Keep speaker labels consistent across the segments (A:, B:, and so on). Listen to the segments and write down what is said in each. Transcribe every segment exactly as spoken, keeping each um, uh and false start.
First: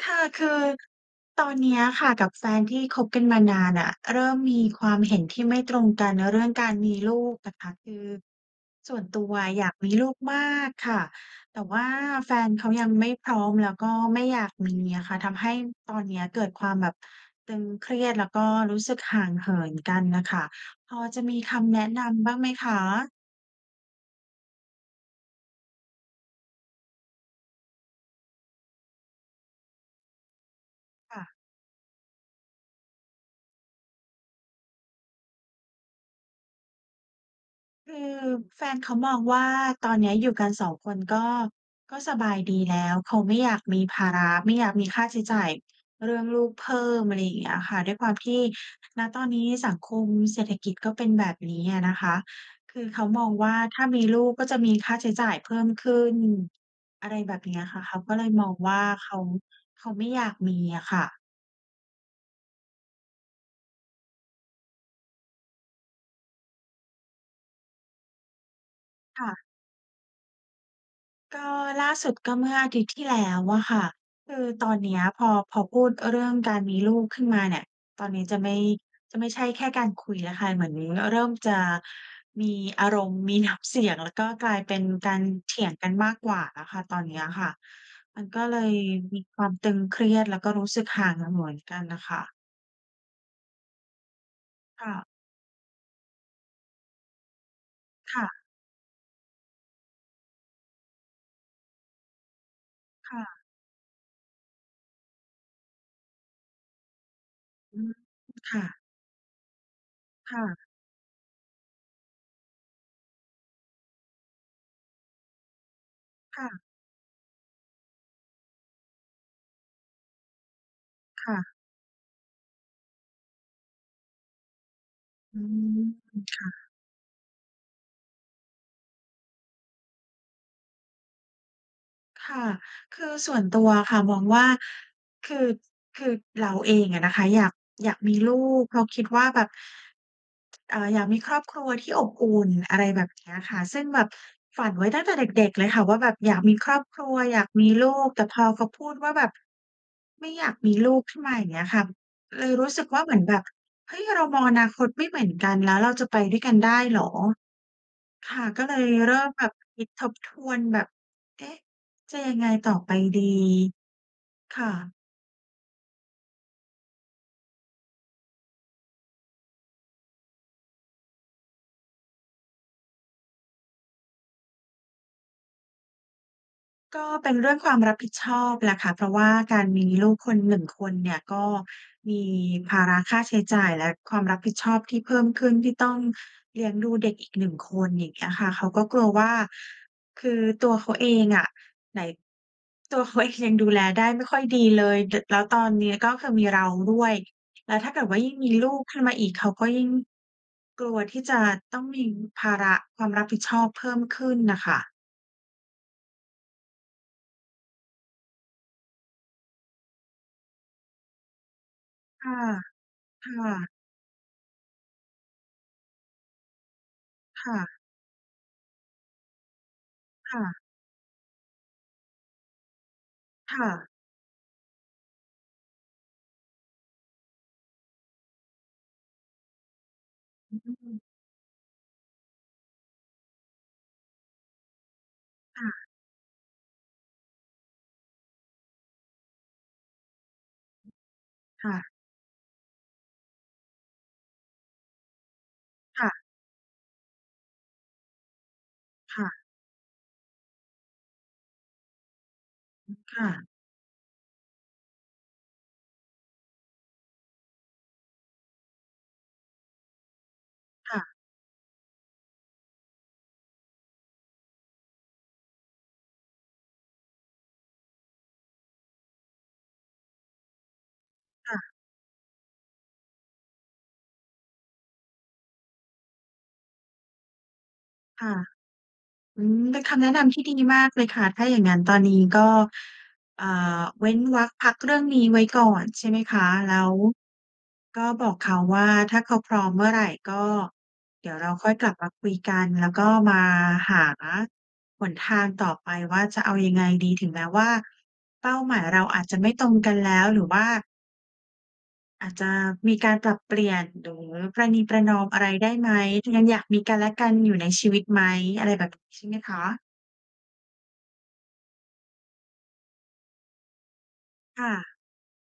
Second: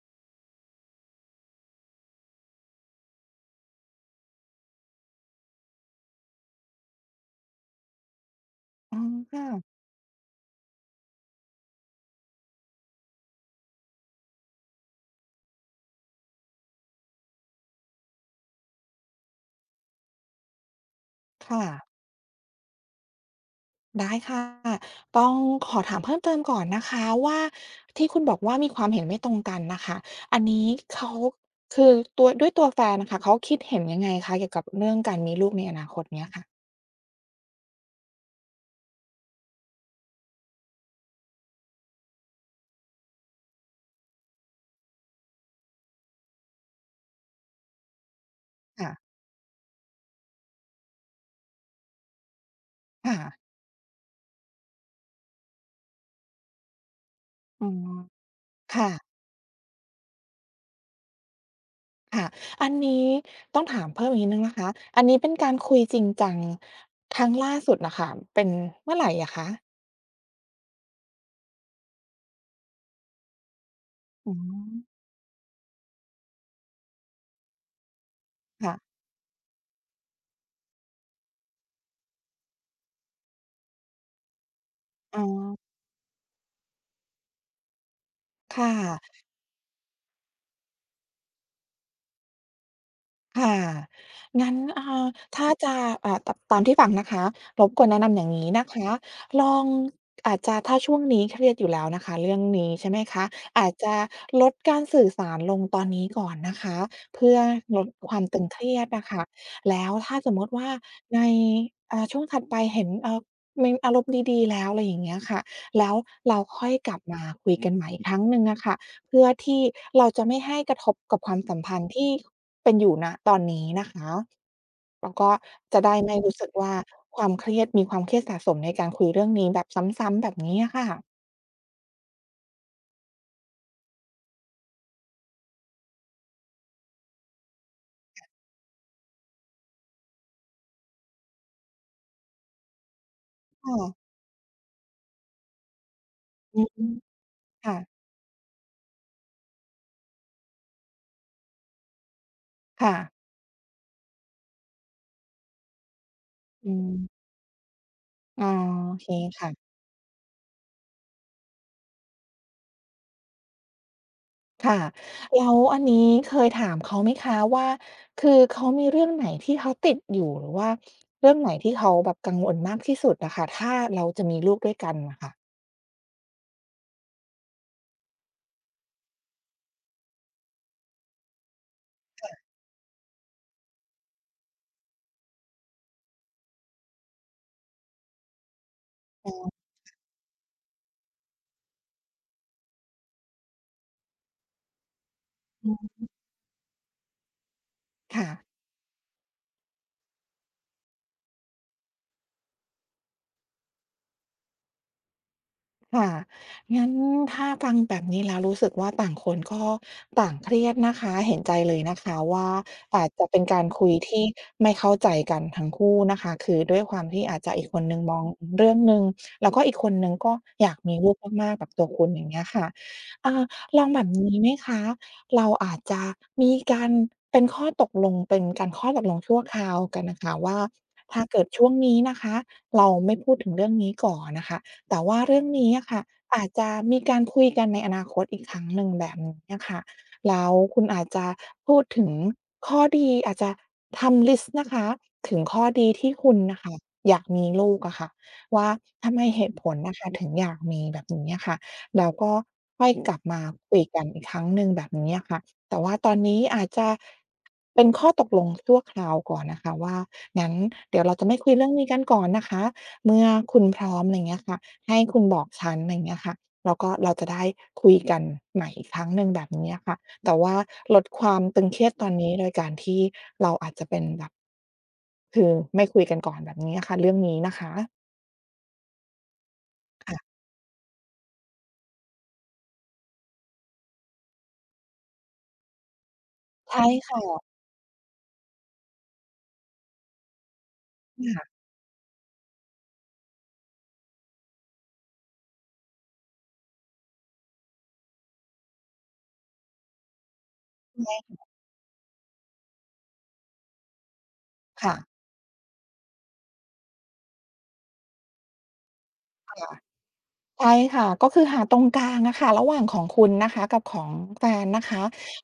A: ค่ะ คือตอนเนี้ยอะค่ะกับแฟนที่คบกันมานานน่ะ เริ่มมีความเห็นที่ไม่ตรงกันเรื่องการมีลูกน่ะคะ คือส
B: อ
A: ่
B: ๋อ
A: วนตัว
B: ค่ะ
A: อยากมีลูกมากค่ะ แต่ว่าแฟนเขา ยังไม่พร้อม แล้วก็ไม่อยากมีอะค่ะ ทำให้ตอนเนี้ยเกิดความแบบตึงเครียด แล้วก็รู้สึกห่างเหินกันน่ะค่ะ พอจะมี
B: ค
A: ค
B: ่
A: ำแน
B: ะ
A: ะนำบ้างไหมคะ?่
B: ได้ค่ะ ต้องขอถามเพิ่มเติมก่อนนะคะว่า ที่คุณบอกว่ามีความเห็นไม่ตรงกันน่ะค่ะ อันนี้เขา
A: ค่ะ
B: คือตัว ด้วยตัวแฟนอะค่ะ เขาคิดเห็นยังไงคะ? เกี่ยวกับเรื่องการมีลูกในอนาคตเนี้ยค่ะ
A: คือแฟนเขามองว่าตอนเนี้ยอยู่กัน สอง คนก็ ก็สบายดีแล้ว เขาไม่อยากมีภาระ ไม่อยากมีค่าใช้จ่ายเรื่องลูกเพิ่ม อะไรอย่างเงี้ยอะค่ะ ด้วยความที่
B: ค่ะ
A: ณ ตอนนี้สังคมเศรษฐกิจก็เป็นแบบนี้อะนะคะ คือเขา
B: ค่
A: มอ
B: ะ
A: งว่าถ้ามีลูกก็จะมีค่าใช้จ่ายเพิ่มขึ้น อะไรแบบนี้
B: อ
A: อ
B: ๋อ
A: ะค่ะ เขาก็เลยมองว
B: ค
A: ่า
B: ่ะ
A: เขา เขาไม่อยากมีอะค่ะ
B: ค่ะ อันนี้ต้องถามเพิ่มอีกนิดหนึ่งนะคะ อันนี้เป็นการคุยจริงจังครั้งล่าสุดน่ะค่ะ เป็นเมื่อไหร่
A: ค
B: อ
A: ่
B: ะ
A: ะ
B: คะ?
A: ก็ล่าสุดก็เมื่ออาทิตย์ที่แล้วอะค่ะ
B: อ
A: ค
B: ื
A: ือตอน
B: ม
A: เนี้ยพอ พอพูดเรื่องการมีลูกขึ้นมาเนี่ย ตอนนี้จะไม่
B: ค่ะ
A: จะไม่ใช่แค่การคุยอะค่ะ เหมือนเริ่มจะมีอารมณ์ มี น้ำ เสียงก็กลายเป็นกา
B: อ๋
A: รเถ
B: อ
A: ียงกันมากกว่าอะค่ะ ตอนเนี้ยอะค่ะ มันก็เล
B: ค่
A: ยม
B: ะ
A: ีความตึงเครียด แล้วก็รู้สึกห่างมาเหมือนกันน่ะค่ะ
B: ค่ะ งั้น เอ
A: ค
B: ่
A: ่ะ
B: อ ถ้าจะ เอ่อ ต ตามที่ฟังนะคะ รบกวนแนะน
A: ค
B: ำอ
A: ่
B: ย่าง
A: ะ
B: นี้นะคะ ลอง อาจจะถ้าช่วงนี้เครียดอยู่แล้วนะคะ เรื่องนี้ ใช่ไหม
A: ค
B: ค
A: ่
B: ะ?
A: ะ
B: อาจจะลดการสื่อสารลงตอนนี้ก่อนนะคะ เพื่อ
A: อื
B: ลด
A: ม
B: ความตึง
A: ค
B: เค
A: ่
B: รี
A: ะ
B: ยดอะค่ะ แล้วถ้าส
A: ค
B: ม
A: ่
B: มุติ
A: ะ
B: ว่า ใน อ่า ช่วงถัดไปเห็น เอ่อ มีอารมณ์ดี ๆ แล้ว อะไรอย่างเงี้ยค่ะ แล้วเร
A: ค
B: า
A: ่ะ
B: ค่อยกลับมาคุยกันใหม่อีกครั้งหนึ่งอะค่ะ เพื่อที่เราจะไม่ให้กระทบกับ
A: ค
B: คว
A: ่
B: าม
A: ะ
B: สัมพันธ์ที่เป็นอยู่ ณ ตอนนี้นะคะ แล้วก็
A: อื
B: จะ
A: ม
B: ได้ไม่รู้
A: ค
B: ส
A: ่
B: ึกว
A: ะ
B: ่า ความเครียด มีความเครียดสะสมในการคุยเรื่องนี้แบบซ้ำ ๆ แบบนี้อะค่ะ
A: ค่ะ คือส่วนตัวอะค่ะ มองว่า คือ คือเราเองอะนะคะ อยาก อยากมีลูก เพราะคิดว่าแบบ เอ่อ อยากมีครอบครัวที่อบอุ่น อะไรแบบนี้อะค่ะ
B: ค่
A: ซึ่ง
B: ะ
A: แบบฝันไว้ตั้งแต่เด็ก ๆ เลยค่ะ ว่า แบบอยากมี
B: อื
A: ครอบ
B: ม
A: ครัว อยากม
B: ค
A: ี
B: ่
A: ล
B: ะ
A: ูก แต่พอเขาพูดว่าแบบไม่อยากมีลูกขึ้นมา อย่างเงี้ยค่ะ เลยรู้สึ
B: ค
A: ก
B: ่
A: ว่าเ
B: ะ
A: หมือนแบบ เฮ้ย! เรามองอนาคตไม่เหมือนกัน แล้วเราจะไปด้วยกันไ
B: อื
A: ด้เหรอ?
B: ม
A: ค
B: อ
A: ่
B: ๋
A: ะ
B: อ
A: ก็เลย
B: โอเค
A: เริ่ม
B: ค
A: แบ
B: ่ะ
A: บคิดทบทวน แบบ เอ๊ะ จะยังไงต่อไปดี ค่
B: ค่ะ
A: ะ
B: แล้วอันนี้เคยถามเขา ไหมคะว่า คือเขามีเรื่องไหนที่เขาติดอยู่ หรือว่าเรื่องไหนที่เขาแบบกังวลมากที่สุดอะค่ะ ถ้าเราจะมีลูกด้วยกันน่ะค่ะ?
A: ก็เป็นเรื่องความรับผิดชอบแหละค่ะ เพราะว่าการมีลูกคนหนึ่งคนเนี่ย ก็มี
B: ค่ะ
A: ภาระค่าใช้จ่ายและความรับผิดชอบที่เพิ่มขึ้น ที่ต้องเลี้ยงดูเด็กอีกหนึ่งคน อย่างเงี้ยค่ะ เขาก็กลัวว่
B: อ
A: า
B: ๋อ
A: คือตัวเขาเองอะ ไหน ตัวเขา เอง ยังดูแลได้ไม่ค่อยดีเลย ด แล้วต
B: อ
A: อนนี้
B: ื
A: ก
B: ม
A: ็คือมีเราด้วย แล้วถ้าเกิดว่
B: ค
A: า
B: ่
A: ยิ่ง
B: ะ
A: มีลูกขึ้นมาอีก เขาก็ยิ่ง กลัวที่จะต้องมีภาระความรับผิดชอบเพิ่มขึ้นน่ะค่ะ
B: ค่ะ งั้นถ้ากังแบบนี้แล้วรู้สึกว่า ต่างคนก็ต่างเครียดนะคะ เห็นใจเลยนะคะ
A: ค่
B: ว
A: ะ
B: ่า อาจจะ
A: ค
B: เ
A: ่
B: ป็นการ
A: ะ
B: คุยที่ไม่เข้าใจกันทั้งคู่นะคะ คือด้วยความที่อาจ
A: ค
B: จะ
A: ่
B: อีกค
A: ะ
B: นหนึ่งมองเรื่องหนึ่ง แล้วก็อีกคนหนึ่งก
A: ค
B: ็
A: ่ะ
B: อยากมีลูกมาก ๆ แบบตัวคุณ อย่างเงี้ยค่ะ อ่า
A: ค่
B: ลอ
A: ะ
B: งแบบนี้ไหมคะ? เราอาจจะมีการเป็นข้อตกลง เป็นการข้อตกลงชั่วคราวกันน่ะค่ะว
A: อ
B: ่า
A: ืม
B: ถ้าเกิดช่วงนี้นะคะ เราไม่พูดถึงเรื่องนี้ก่อนน่ะค่ะ แต่ว่าเรื่อง
A: ค
B: น
A: ่
B: ี้
A: ะ
B: อะค่ะ อาจจะมีการคุยกันในอนาคตอีกครั้งหนึ่งแบบนี้อะค่ะ แล้วคุณอาจจะ
A: ค
B: พ
A: ่
B: ูด
A: ะ
B: ถึงข้อดี อาจจะทำลิสต์นะคะ ถึงข้อดี
A: ค
B: ท
A: ่
B: ี่
A: ะ
B: คุณน่ะค่ะอยากมีลูกอะค่ะว่า ทำ
A: ค
B: ไม
A: ่ะ
B: เหตุผลน่ะค่ะถึงอยากมีแบบนี้อะค่ะ แล้วก็ค่อ
A: อื
B: ย
A: ม
B: ก
A: ค
B: ลับ
A: ่
B: มา
A: ะ
B: คุยกันอีกครั้งหนึ่งแบบนี้อะค่ะ แต่ว่าตอนนี้อาจจะเป็นข้อตกลงชั่วคราวก่อนนะคะว่า งั้น
A: ค
B: เด
A: ่
B: ี๋ยว
A: ะ
B: เราจะไม่คุยเรื่องนี้กันก่อนนะคะ เมื่อคุณพร้อม ไรเงี้ยค่ะ ให้คุณบอกฉัน ไรเงี้ยค่ะ แล้วก็เราจะได้คุยกันใหม่อีกครั้งหนึ่งแบบนี้อะค่ะ แต่ว่าลดความ
A: ค่
B: ตึ
A: ะ
B: งเครียดตอนนี้ โดยการที่เราอาจจะเป็นแบบ คือไม่คุยกันก่อนแบบนี้อะค่ะ เรื่องนี้นะคะ
A: ค่ะ อืม เป็นคำแน
B: ค
A: ะ
B: ่ะ
A: นำที่ดีมากเลยค่ะ ถ้าอย่างงั้นตอนนี้ก็ เอ่อ เว้นวรรพักเรื่องนี้ไว้ก่อน ใช่ไหมคะ?
B: ใ
A: แ
B: ช
A: ล้
B: ่
A: ว
B: ค่ะ
A: ก็บอกเขาว่า ถ้าเขาพร้อมเมื่อไหร่ ก็เดี๋ยว
B: ค่
A: เร
B: ะ
A: าค่อยกลับมาคุยกัน แล้วก็มาหาหนทางต่อไปว่าจะเอายังไงดี ถึงแม้ว่า เป้าหมายเราอาจจะไม่ตรงกันแล้ว หรือว่า
B: แย่ง
A: อาจจะมีการปรับเปลี่ยน หรือประนี
B: ค
A: ป
B: ่
A: ร
B: ะ
A: ะนอมอะไรได้ไหม ยังอยากมีกันและกันอยู่ในชีวิตไหม อะไรแบบ ใช่ไหมค
B: ค
A: ะ?
B: ่ะ ใช่ค่ะ ก็คือหาตรงกลางอะค่ะ ระหว่างของคุณนะคะ กับของแฟ
A: ค
B: น
A: ่
B: นะ
A: ะ
B: คะ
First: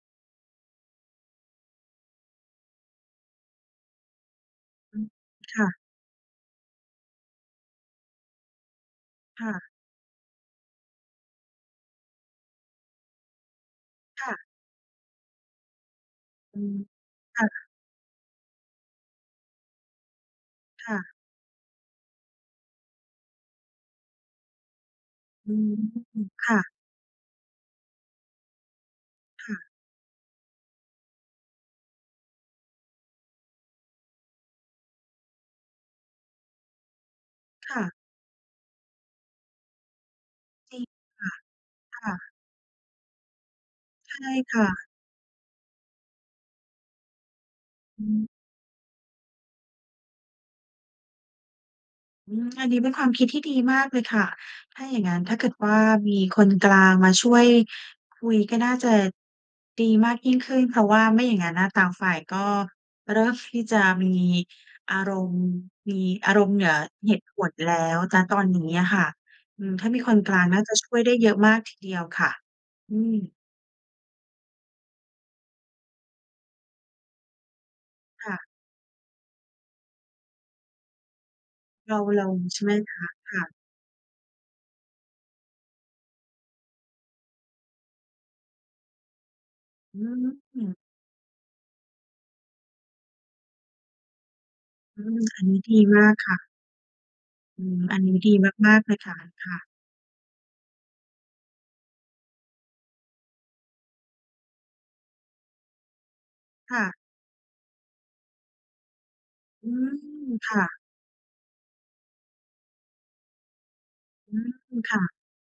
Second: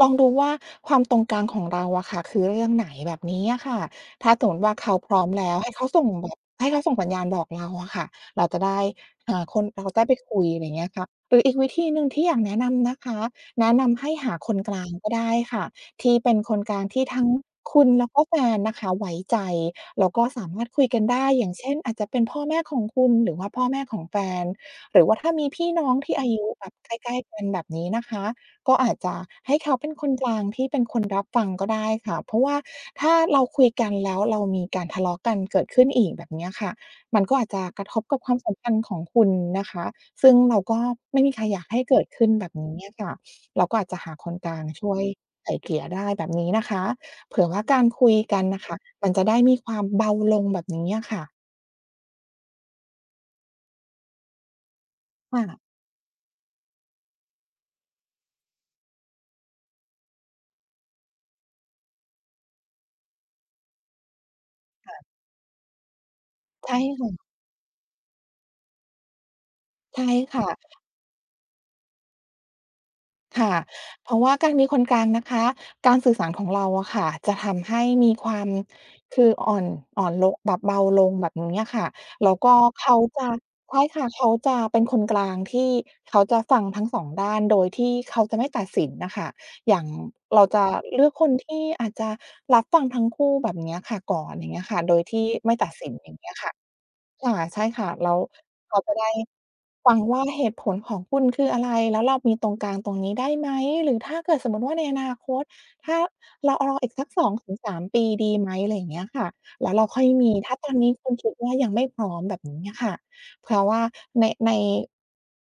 B: ลองดูว่า ความตรงกลางของเราอะค่ะ คือเรื่องไหน แบบนี้อะค่ะ ถ้าสมมติว่า เข
A: อ
B: า
A: ืม
B: พร้อมแล้
A: ค
B: ว
A: ่
B: ให้
A: ะ
B: เขาส่งแบบ ให้เขาส่งสัญญาณบอกเราอะค่ะ เราจะได้ อ่
A: ค
B: า
A: ่
B: คน
A: ะ
B: เราจะได้ไปคุย อะไรเงี้ยค่ะ หรืออีกวิธีหนึ่งที่อยากแนะนำนะคะ แนะนำให้
A: ค
B: ห
A: ่
B: า
A: ะ
B: คนกลางก็ได้ค่ะ ที่เป็นค
A: อื
B: นก
A: ม
B: ลางที่ทั้ง
A: ค่ะ
B: คุณแล้วก็แฟนนะคะไว้ใจ แล้วก็สามารถคุย
A: ค่
B: กัน
A: ะ
B: ได้ อย่างเช่น อาจจะเป็นพ่อแม่ของคุณ หรือว่าพ่อแม่ของแฟน หรือว่าถ้ามี
A: อื
B: พี่
A: ม
B: น้องที่อายุ
A: ค่
B: แบ
A: ะ
B: บใกล้ ๆ กัน แบบนี้นะคะ ก็อาจจะ
A: ค
B: ให
A: ่
B: ้เ
A: ะ
B: ขาเป็นคนกลางที่เป็นคนรับฟังก็ได้ค่ะ เพราะว่าถ้าเราคุยกันแล้วเรามีการทะเลาะกันเกิดขึ้นอีก แบบนี้อะค่ะ มันก็อาจจะ
A: ค่
B: กร
A: ะ
B: ะทบกับความสัมพันธ์ของคุณนะคะ ซึ่งเราก
A: จร
B: ็
A: ิง
B: ไม่มีใครอยากให้เ
A: ค่
B: กิ
A: ะ ค
B: ด
A: ่
B: ขึ้น
A: ะ
B: แบบนี้อะค่ะ เราก็อาจจะหา
A: ใช
B: ค
A: ่
B: นกล
A: ค
B: า
A: ่
B: งช
A: ะ
B: ่วยไกล่เกลี่ยได้แบบนี้นะคะ เผื่อว่าการ
A: อ
B: คุ
A: ื
B: ย
A: ม
B: กันน่ะค่ะ มันจะได้มีความเบาลง แบบนี้อะค่ะ
A: อืม อันนี้เป็นความคิดที่ดีมากเลยค่ะ ถ้าอย่างงั้นถ้า
B: ค
A: เกิด
B: ่ะ
A: ว่า มีคนกลางมาช่วยคุยก็น่าจะ ดีมากยิ่งขึ้น เพราะว่าไม่อย่างงั้นอะต่างฝ่ายก็เริ่มที่จะมี
B: ค
A: อ
B: ่
A: า
B: ะ
A: รมณ์ มีอารมณ์เหนื
B: ใช
A: อ
B: ่ค่
A: เห
B: ะ
A: ตุผลแล้ว ณ ตอนนี้อะค่ะ อืม ถ้า
B: ใ
A: ม
B: ช
A: ี
B: ่
A: คนก
B: ค
A: ลา
B: ่
A: งน่าจะ
B: ะ
A: ช่วยได้เยอะมากทีเดียวค่ะ อืม
B: ค่ะ เพราะว่าการมีคนกลางนะคะ การสื่อสารของเราอะค่ะ จะทำให้มี
A: ค
B: คว
A: ่
B: า
A: ะ
B: ม คืออ่อน อ่อนโล๊ะ แบบเบาลงแบบนี้อะค่ะ
A: เรา เร
B: แ
A: า
B: ล้วก็
A: ใช่ไหม
B: เข
A: ค
B: า
A: ะ?
B: จะ
A: ค่ะ
B: ใช่ค่ะ เขาจะเป็นคนกลางที่เขาจะฟังทั้ง สอง ด้านโดยที่เขาจะไม่ตัดสินน่ะค่ะ อย่าง
A: อื
B: เราจะ
A: ม
B: เลือกคนที่อาจจะรับฟังทั้งคู่แบบเนี้ยค่ะก่อน อย่างเงี้ยค่ะ โด
A: อ
B: ย
A: ื
B: ที
A: ม
B: ่
A: อัน
B: ไม
A: น
B: ่
A: ี้
B: ตั
A: ด
B: ด
A: ี
B: สิน
A: ม
B: อย
A: า
B: ่า
A: ก
B: งเงี
A: ค
B: ้ย
A: ่
B: ค
A: ะ
B: ่ะ ค่ะ ใช
A: อื
B: ่ค
A: ม
B: ่ะ
A: อัน
B: แล
A: นี
B: ้
A: ้
B: ว
A: ดีม
B: เข
A: า
B: า
A: ก ๆ เ
B: จ
A: ล
B: ะ
A: ย
B: ได้
A: ค่ะ ค่ะ
B: ฟังว่าเหตุผลของคุณคืออะไร แล้วเรามีตรงกลางตรงนี้ได้ไหม? หรือถ้าเกิดสมมุติว่า ในอนาคต ถ้าเราร
A: ค
B: อ
A: ่
B: อีก
A: ะ
B: สัก สองถึงสาม ปีดีไหม? อะไรอย่างเงี้ยค่ะ แ
A: อ
B: ล
A: ื
B: ้วเรา
A: ม
B: ค่อยมี ถ
A: ค
B: ้า
A: ่
B: ตอน
A: ะ
B: นี้คุณคิดว่า ยังไม่พร้อมแบบนี้อะค่ะ เพราะว่าใน
A: อื
B: ใ
A: ม
B: น
A: ค่ะ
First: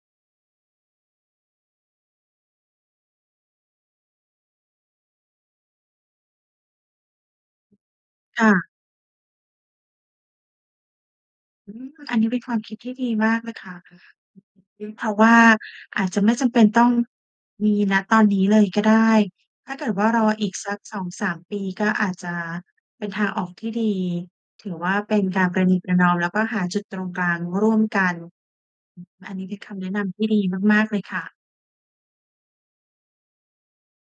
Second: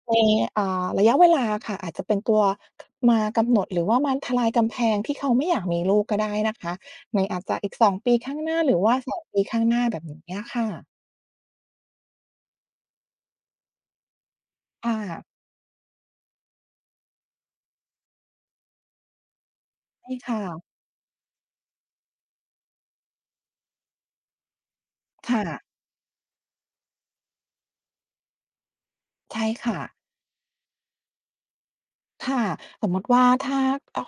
B: ใน อ่า ระยะเวลาอะค่ะ อาจจะเป็นตัว มากำหนดหรือว่ามาทลายกำแพง ที่เขาไม่อยากมีลูกก็ได้นะคะ ในอาจจะอีก สอง ปีข้าง
A: ค่
B: หน้า
A: ะ
B: หรือว่า สอง ปีข้างหน้าแบบเนี้ยค่ะ
A: อืม อันนี้เป็นความคิดที่ดีมากเลยค่ะ
B: ค่
A: เพราะ
B: ะ
A: ว่าอาจจะไม่จำเป็นต้อง มี ณ ตอนนี้เลยก็ได้ ถ้าเกิดว่
B: ใ
A: า
B: ช่
A: ร
B: ค
A: อ
B: ่
A: อีก
B: ะ
A: สัก สองสาม ปีก็อาจจะเป็นทางออกที่ดี ถือว่าเป็น
B: ค
A: การ
B: ่
A: ป
B: ะ
A: ระนีประนอม แล้วก็หาจุดตรงกลางร่วมกัน อือ อั
B: ใ
A: น
B: ช
A: น
B: ่
A: ี้คือ
B: ค
A: ค
B: ่
A: ำแน
B: ะ
A: ะนำที่ดีมาก ๆ เลยค่ะ
B: ค่ะ สมมุติว่า ถ้า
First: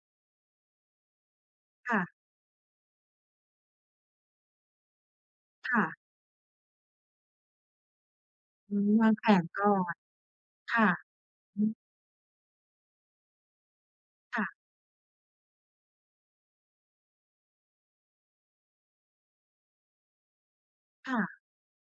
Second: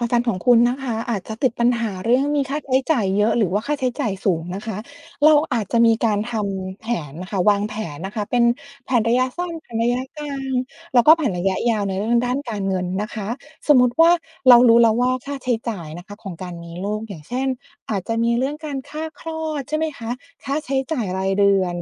B: อาจารย์ของคุณนะคะ อาจจะติดปัญห
A: ค
B: า
A: ่ะ
B: เรื่องมีค่าใช้จ่ายเยอะ หรือว่าค่าใช้จ่ายสูงนะคะ เราอาจ
A: ค
B: จะ
A: ่
B: มี
A: ะ
B: การทำแผนน่ะค่ะ วางแผนนะคะเป็น
A: อืม
B: แผน
A: วา
B: ร
A: ง
B: ะย
A: แผ
B: ะส
A: น
B: ั้น
A: ก่
B: แผ
A: อ
B: นระ
A: น
B: ยะกลาง
A: ค่ะ
B: แล้วก็แผนระย
A: อ
B: ะ
A: ื
B: ย
A: ม
B: าวในเรื่องด้านการเงินนะคะ สมมุติว่า
A: ค่ะ
B: เรารู้แล้วว่า ค่าใช้จ่ายนะคะของการมีลูก อย่างเช่น อาจจะมีเรื่องการค่าคลอด ใช่ไหมคะ? ค่าใช้จ่า
A: ค
B: ย
A: ่
B: ราย
A: ะ
B: เดือน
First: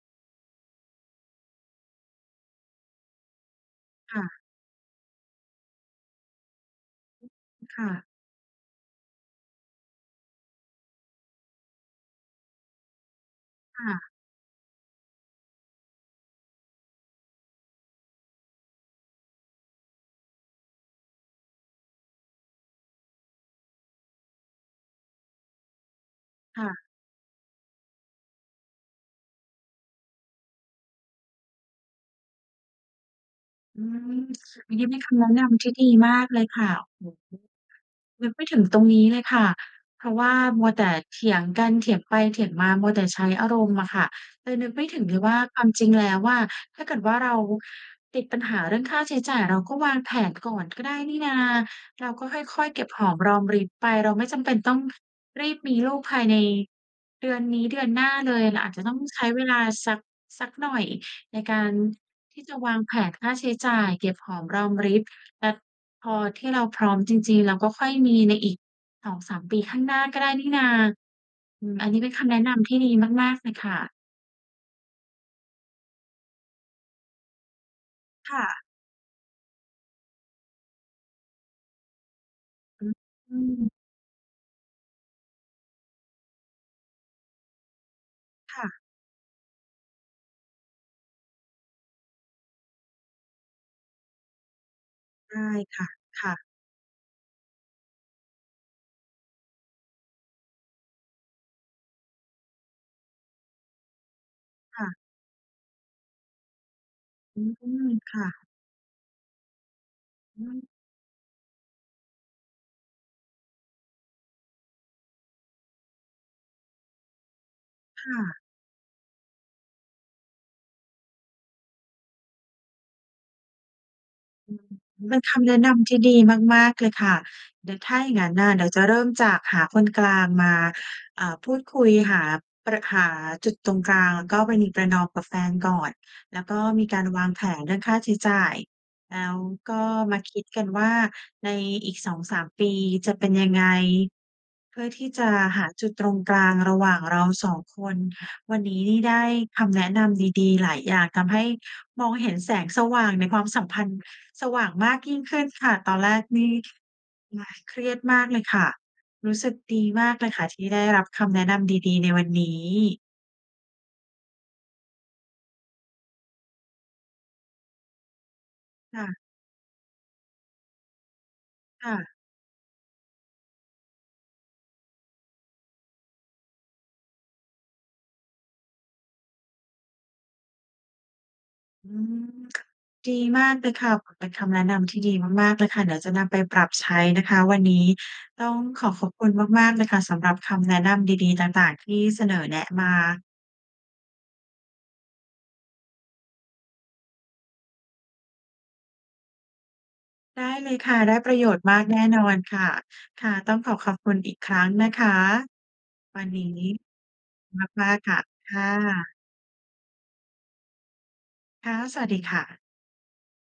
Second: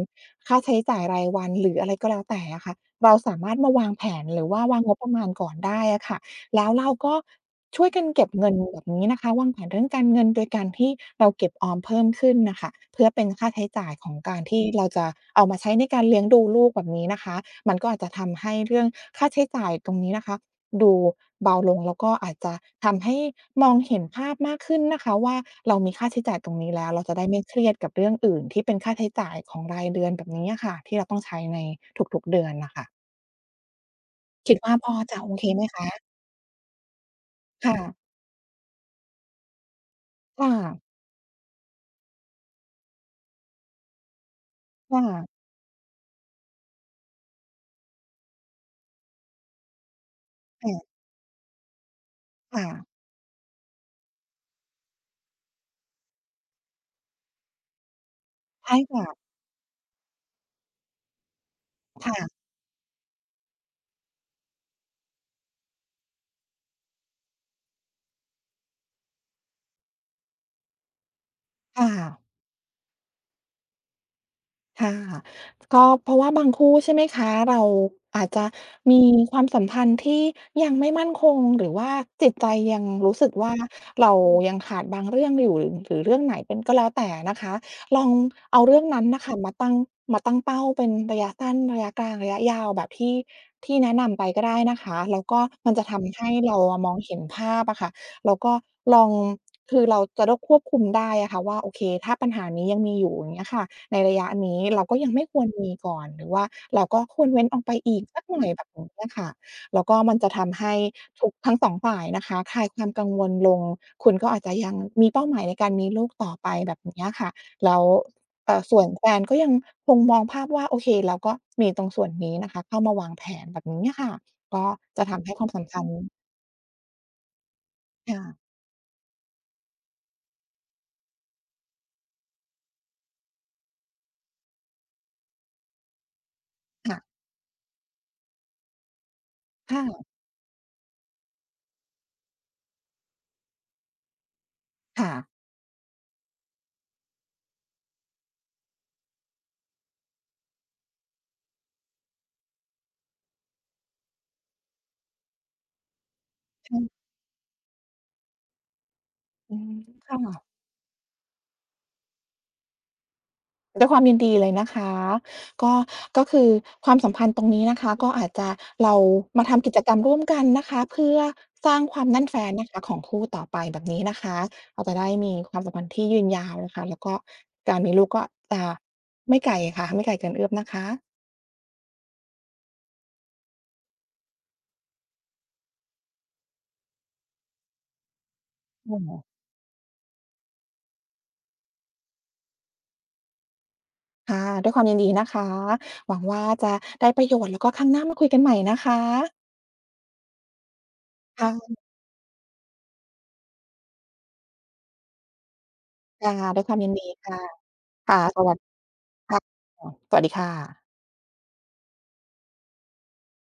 B: ค่าใช้จ่ายรายวัน หรืออะไรก็แล้วแต่อะค่ะ เราสามารถมาวางแผ
A: ค่
B: น
A: ะ
B: หรือว่าวางงบประมาณก่อนได้อะค่ะ แล้วเราก็
A: อืม ค
B: ช
A: ่
B: ่วยกั
A: ะ
B: นเก็บเงินแบบนี้นะคะ วางแผนเรื่องการเงินโดยการที่เราเก็บออมเพิ่มขึ้นน่ะค่ะ เพื่อเป็นค่าใช้
A: ค
B: จ่า
A: ่
B: ย
A: ะ
B: ของการที่เราจะเอามาใช้ในการเลี้ยงดูลูกแบบนี้นะคะ มันก็อาจจะทำให้เรื่องค่าใช้จ่ายตรงนี้นะคะ ดูเบาลง แล้วก็อาจจะทำให้มองเห็นภาพมากขึ้นนะคะว่า เรามีค่าใช้จ่ายตรง
A: ค
B: น
A: ่
B: ี้แล
A: ะ
B: ้ว เราจะได้ไม่เครียดกับเรื่องอื่นที่เป็นค่าใช้จ่ายของรายเดือนแบบนี้อะค่ะ ที่เราต้องใช้ในทุก ๆ เดือนน่ะค่ะ
A: อืม
B: คิดว
A: ย
B: ่า
A: ังงี้
B: พ
A: เ
B: อ
A: ป็นค
B: จะ
A: ำแน
B: โอ
A: ะน
B: เคไห
A: ำ
B: ม
A: ที่
B: ค
A: ดี
B: ะ?
A: มากเลยค่ะ
B: ค่ะ
A: [unintelligible] นึกไม่ถึงตรงนี้เลยค่ะ เพราะว่า
B: ค่
A: มัว
B: ะ
A: แต่เถียงกัน เถียงไปเถียงมา มัวแต่ใช้อารมณ์อะค่ะ เลยนึกไม่
B: ค
A: ถึ
B: ่
A: งเลย
B: ะ
A: ว่า ความจริงแล้วอะ ถ้าเกิดว่าเราติดปัญหาเรื่องค่าใช้จ่าย เราก็วางแผนก่อน
B: ค่
A: ก็
B: ะ
A: ได้นี่นา เราก็
B: ค
A: ค่
B: ่
A: อย ๆ เก็
B: ะ
A: บหอมรอมริบไป เราไม่จำเป็นต้องรีบมีลูกภายในเดือนนี้ เดือนหน้าเลย เรา
B: ใ
A: อ
B: ช
A: าจ
B: ่
A: จะต้
B: ค
A: อง
B: ่ะ
A: ใช้เวลาสัก สักหน่อยในการ
B: ค่ะ
A: ที่จะวางแผนค่าใช้จ่ายเก็บหอมรอมริบ และพอที่เราพร้อมจริง ๆ เราก็ค่อยมีในอีก สองสาม ปีข้างหน้าก็ได้นี่นา อืม
B: ค
A: อ
B: ่
A: ันนี้เป็นค
B: ะ
A: ำแนะนำที่ดีมาก ๆ เลยค่ะ
B: ค่ะ ก็เพราะว่าบางคู่ ใช่ไหมคะ เราอาจ
A: ค
B: จ
A: ่
B: ะ
A: ะ
B: มีความสัมพันธ์ที่ยังไม่มั่นคง หรือว่าจิตใจยั
A: อ
B: งรู้สึก
A: ื
B: ว่า
A: ม
B: เรายังขาดบางเรื่องอยู่ หรือเรื่องไหนเป็น ก็แล้วแต่นะคะ ลองเ
A: ค
B: อา
A: ่
B: เร
A: ะ
B: ื่องนั้นน่ะค่ะ มาตั้ง มาตั้งเป้าเป็นระยะสั้น ระยะกลาง ระยะยาวแบบที่ ที่แนะนำไปก็ได้นะคะ แล้ว
A: ได
B: ก็
A: ้
B: มัน
A: ค
B: จ
A: ่
B: ะ
A: ะ
B: ทำให
A: ค
B: ้
A: ่ะ
B: เราอะมองเห็นภาพอะค่ะ แล้วก็ลอง คือเราจะโด้ ควบคุมได้อะค่ะว่า โอเค ถ้าปัญหานี้ยังมีอยู่ อย่างเงี้ยค่ะ ในระยะนี้เ
A: ค
B: รา
A: ่
B: ก
A: ะ
B: ็ยังไม่ควรมีก่อน หรือว่าเราก็ควร
A: อ
B: เว
A: ื
B: ้นออกไป
A: ม
B: อีก
A: ค
B: สั
A: ่
B: กหน่
A: ะ
B: อยแบบนี้อะค่ะ แล้วก็มันจะ
A: อ
B: ท
A: ื
B: ำใ
A: ม
B: ห้ทุก ทั้ง สอง ฝ่ายนะคะ คลายความกังวลลง คุณก็อาจจะยังมีเป้าหมายในการมีลูกต่อไปแบบนี้อะค่ะ แล้ว
A: ค่ะ
B: เอ่อ ส่วนแฟนก็ยังคงมองภาพว่าโอเค แล้วก็มีตรงส่วนนี้นะคะ เข้ามาวางแผนแบบนี้อะค่ะ
A: อื
B: ก็
A: ม
B: จะท
A: เป็น
B: ำให
A: ค
B: ้คว
A: ำ
B: าม
A: แนะ
B: ส
A: น
B: ำคั
A: ำที่
B: ญ
A: ดีมาก ๆ เลยค่ะ เดี๋ยวถ้าอย่
B: ค
A: าง
B: ่
A: งั้น
B: ะ
A: น่ะ เดี๋ยวจะเริ่มจากหาคนกลางมา เอ่อ พูดคุยหาประ หาจุดตรงกลาง แล้วก็ประนีประนอมกับแฟนก่อน แล้วก็มี
B: ค
A: ก
B: ่
A: า
B: ะ
A: รวางแผนเรื่องค่าใช้จ่าย แล้วก
B: ค่
A: ็
B: ะ
A: มาคิดกันว่า ในอีก สองสาม ปีจะเป็นยังไง? เพื่อท
B: ค
A: ี
B: ่
A: ่จ
B: ะ
A: ะหาจุดตรงกลางระหว่างเรา สอง คน วันนี้นี่ได้คำแนะนำดี ๆ หลายอย่าง ทำให้มองเห็นแสงสว่างในความสัมพันธ์ สว่างมากยิ่งขึ้นค่ะ ตอนแรกนี่
B: ใช่
A: อ่า เครียดมากเลยค่ะ รู้สึ
B: อ
A: ก
B: ืม
A: ดีม
B: ค
A: าก
B: ่
A: เลยค่
B: ะ
A: ะที่ได้รับคำแนะนำดี ๆ ในวันนี้
B: ด้วยความยินดีเลยนะคะ ก็ ก็คือความสัมพันธ์ตรงนี้นะคะ ก็อาจจะ เร
A: ค
B: า
A: ่ะ
B: มาทำกิจกรรมร่วมกันนะคะ เพื่อสร้าง
A: ค่
B: ค
A: ะ
B: วามแน่นแฟ้นนะคะ ของคู่ต่อไปแบบนี้นะคะ เราจะได้มีความสัมพันธ์ที่ยืนยาวนะคะ แล้วก็การมีลูกก็จะ ไม่ไกลอะค่ะ ไม่ไกลเกินเอื้อมนะคะ
A: อืม ดีมากเลยค่ะ เป็นคำแนะนำที่ดีมาก ๆ เลยค่ะ เดี๋ยวจะนำไปปรับใช้นะคะ วันนี้ต้องขอ
B: ค
A: ขอบ
B: ่
A: ค
B: ะ
A: ุณมาก ๆ เลยค่ะสำหรับคำแนะนำดี ๆ ต่าง ๆ ที่เสนอแนะมา
B: ค่ะ ด้วยความยินดีนะคะ หวังว่าจะได้ประโยชน์ แล้วก็ครั้งหน้ามาคุยกันใหม่นะคะ
A: ได้เลยค่ะ ได้ประ
B: ค
A: โย
B: ่
A: ชน์ม
B: ะ
A: ากแน่นอนค่ะ ค่ะ ต้องขอบขอบคุณอีกครั้งนะคะวั
B: ค
A: น
B: ่ะ
A: นี้
B: ด้วยความยินดีค่ะ
A: มาก ๆ
B: ค
A: ค
B: ่
A: ่
B: ะ
A: ะ
B: ส
A: ค
B: วัส
A: ่ะ
B: ค่ะ สวัสดีค่ะ
A: ค่ะ สวัสดีค่ะ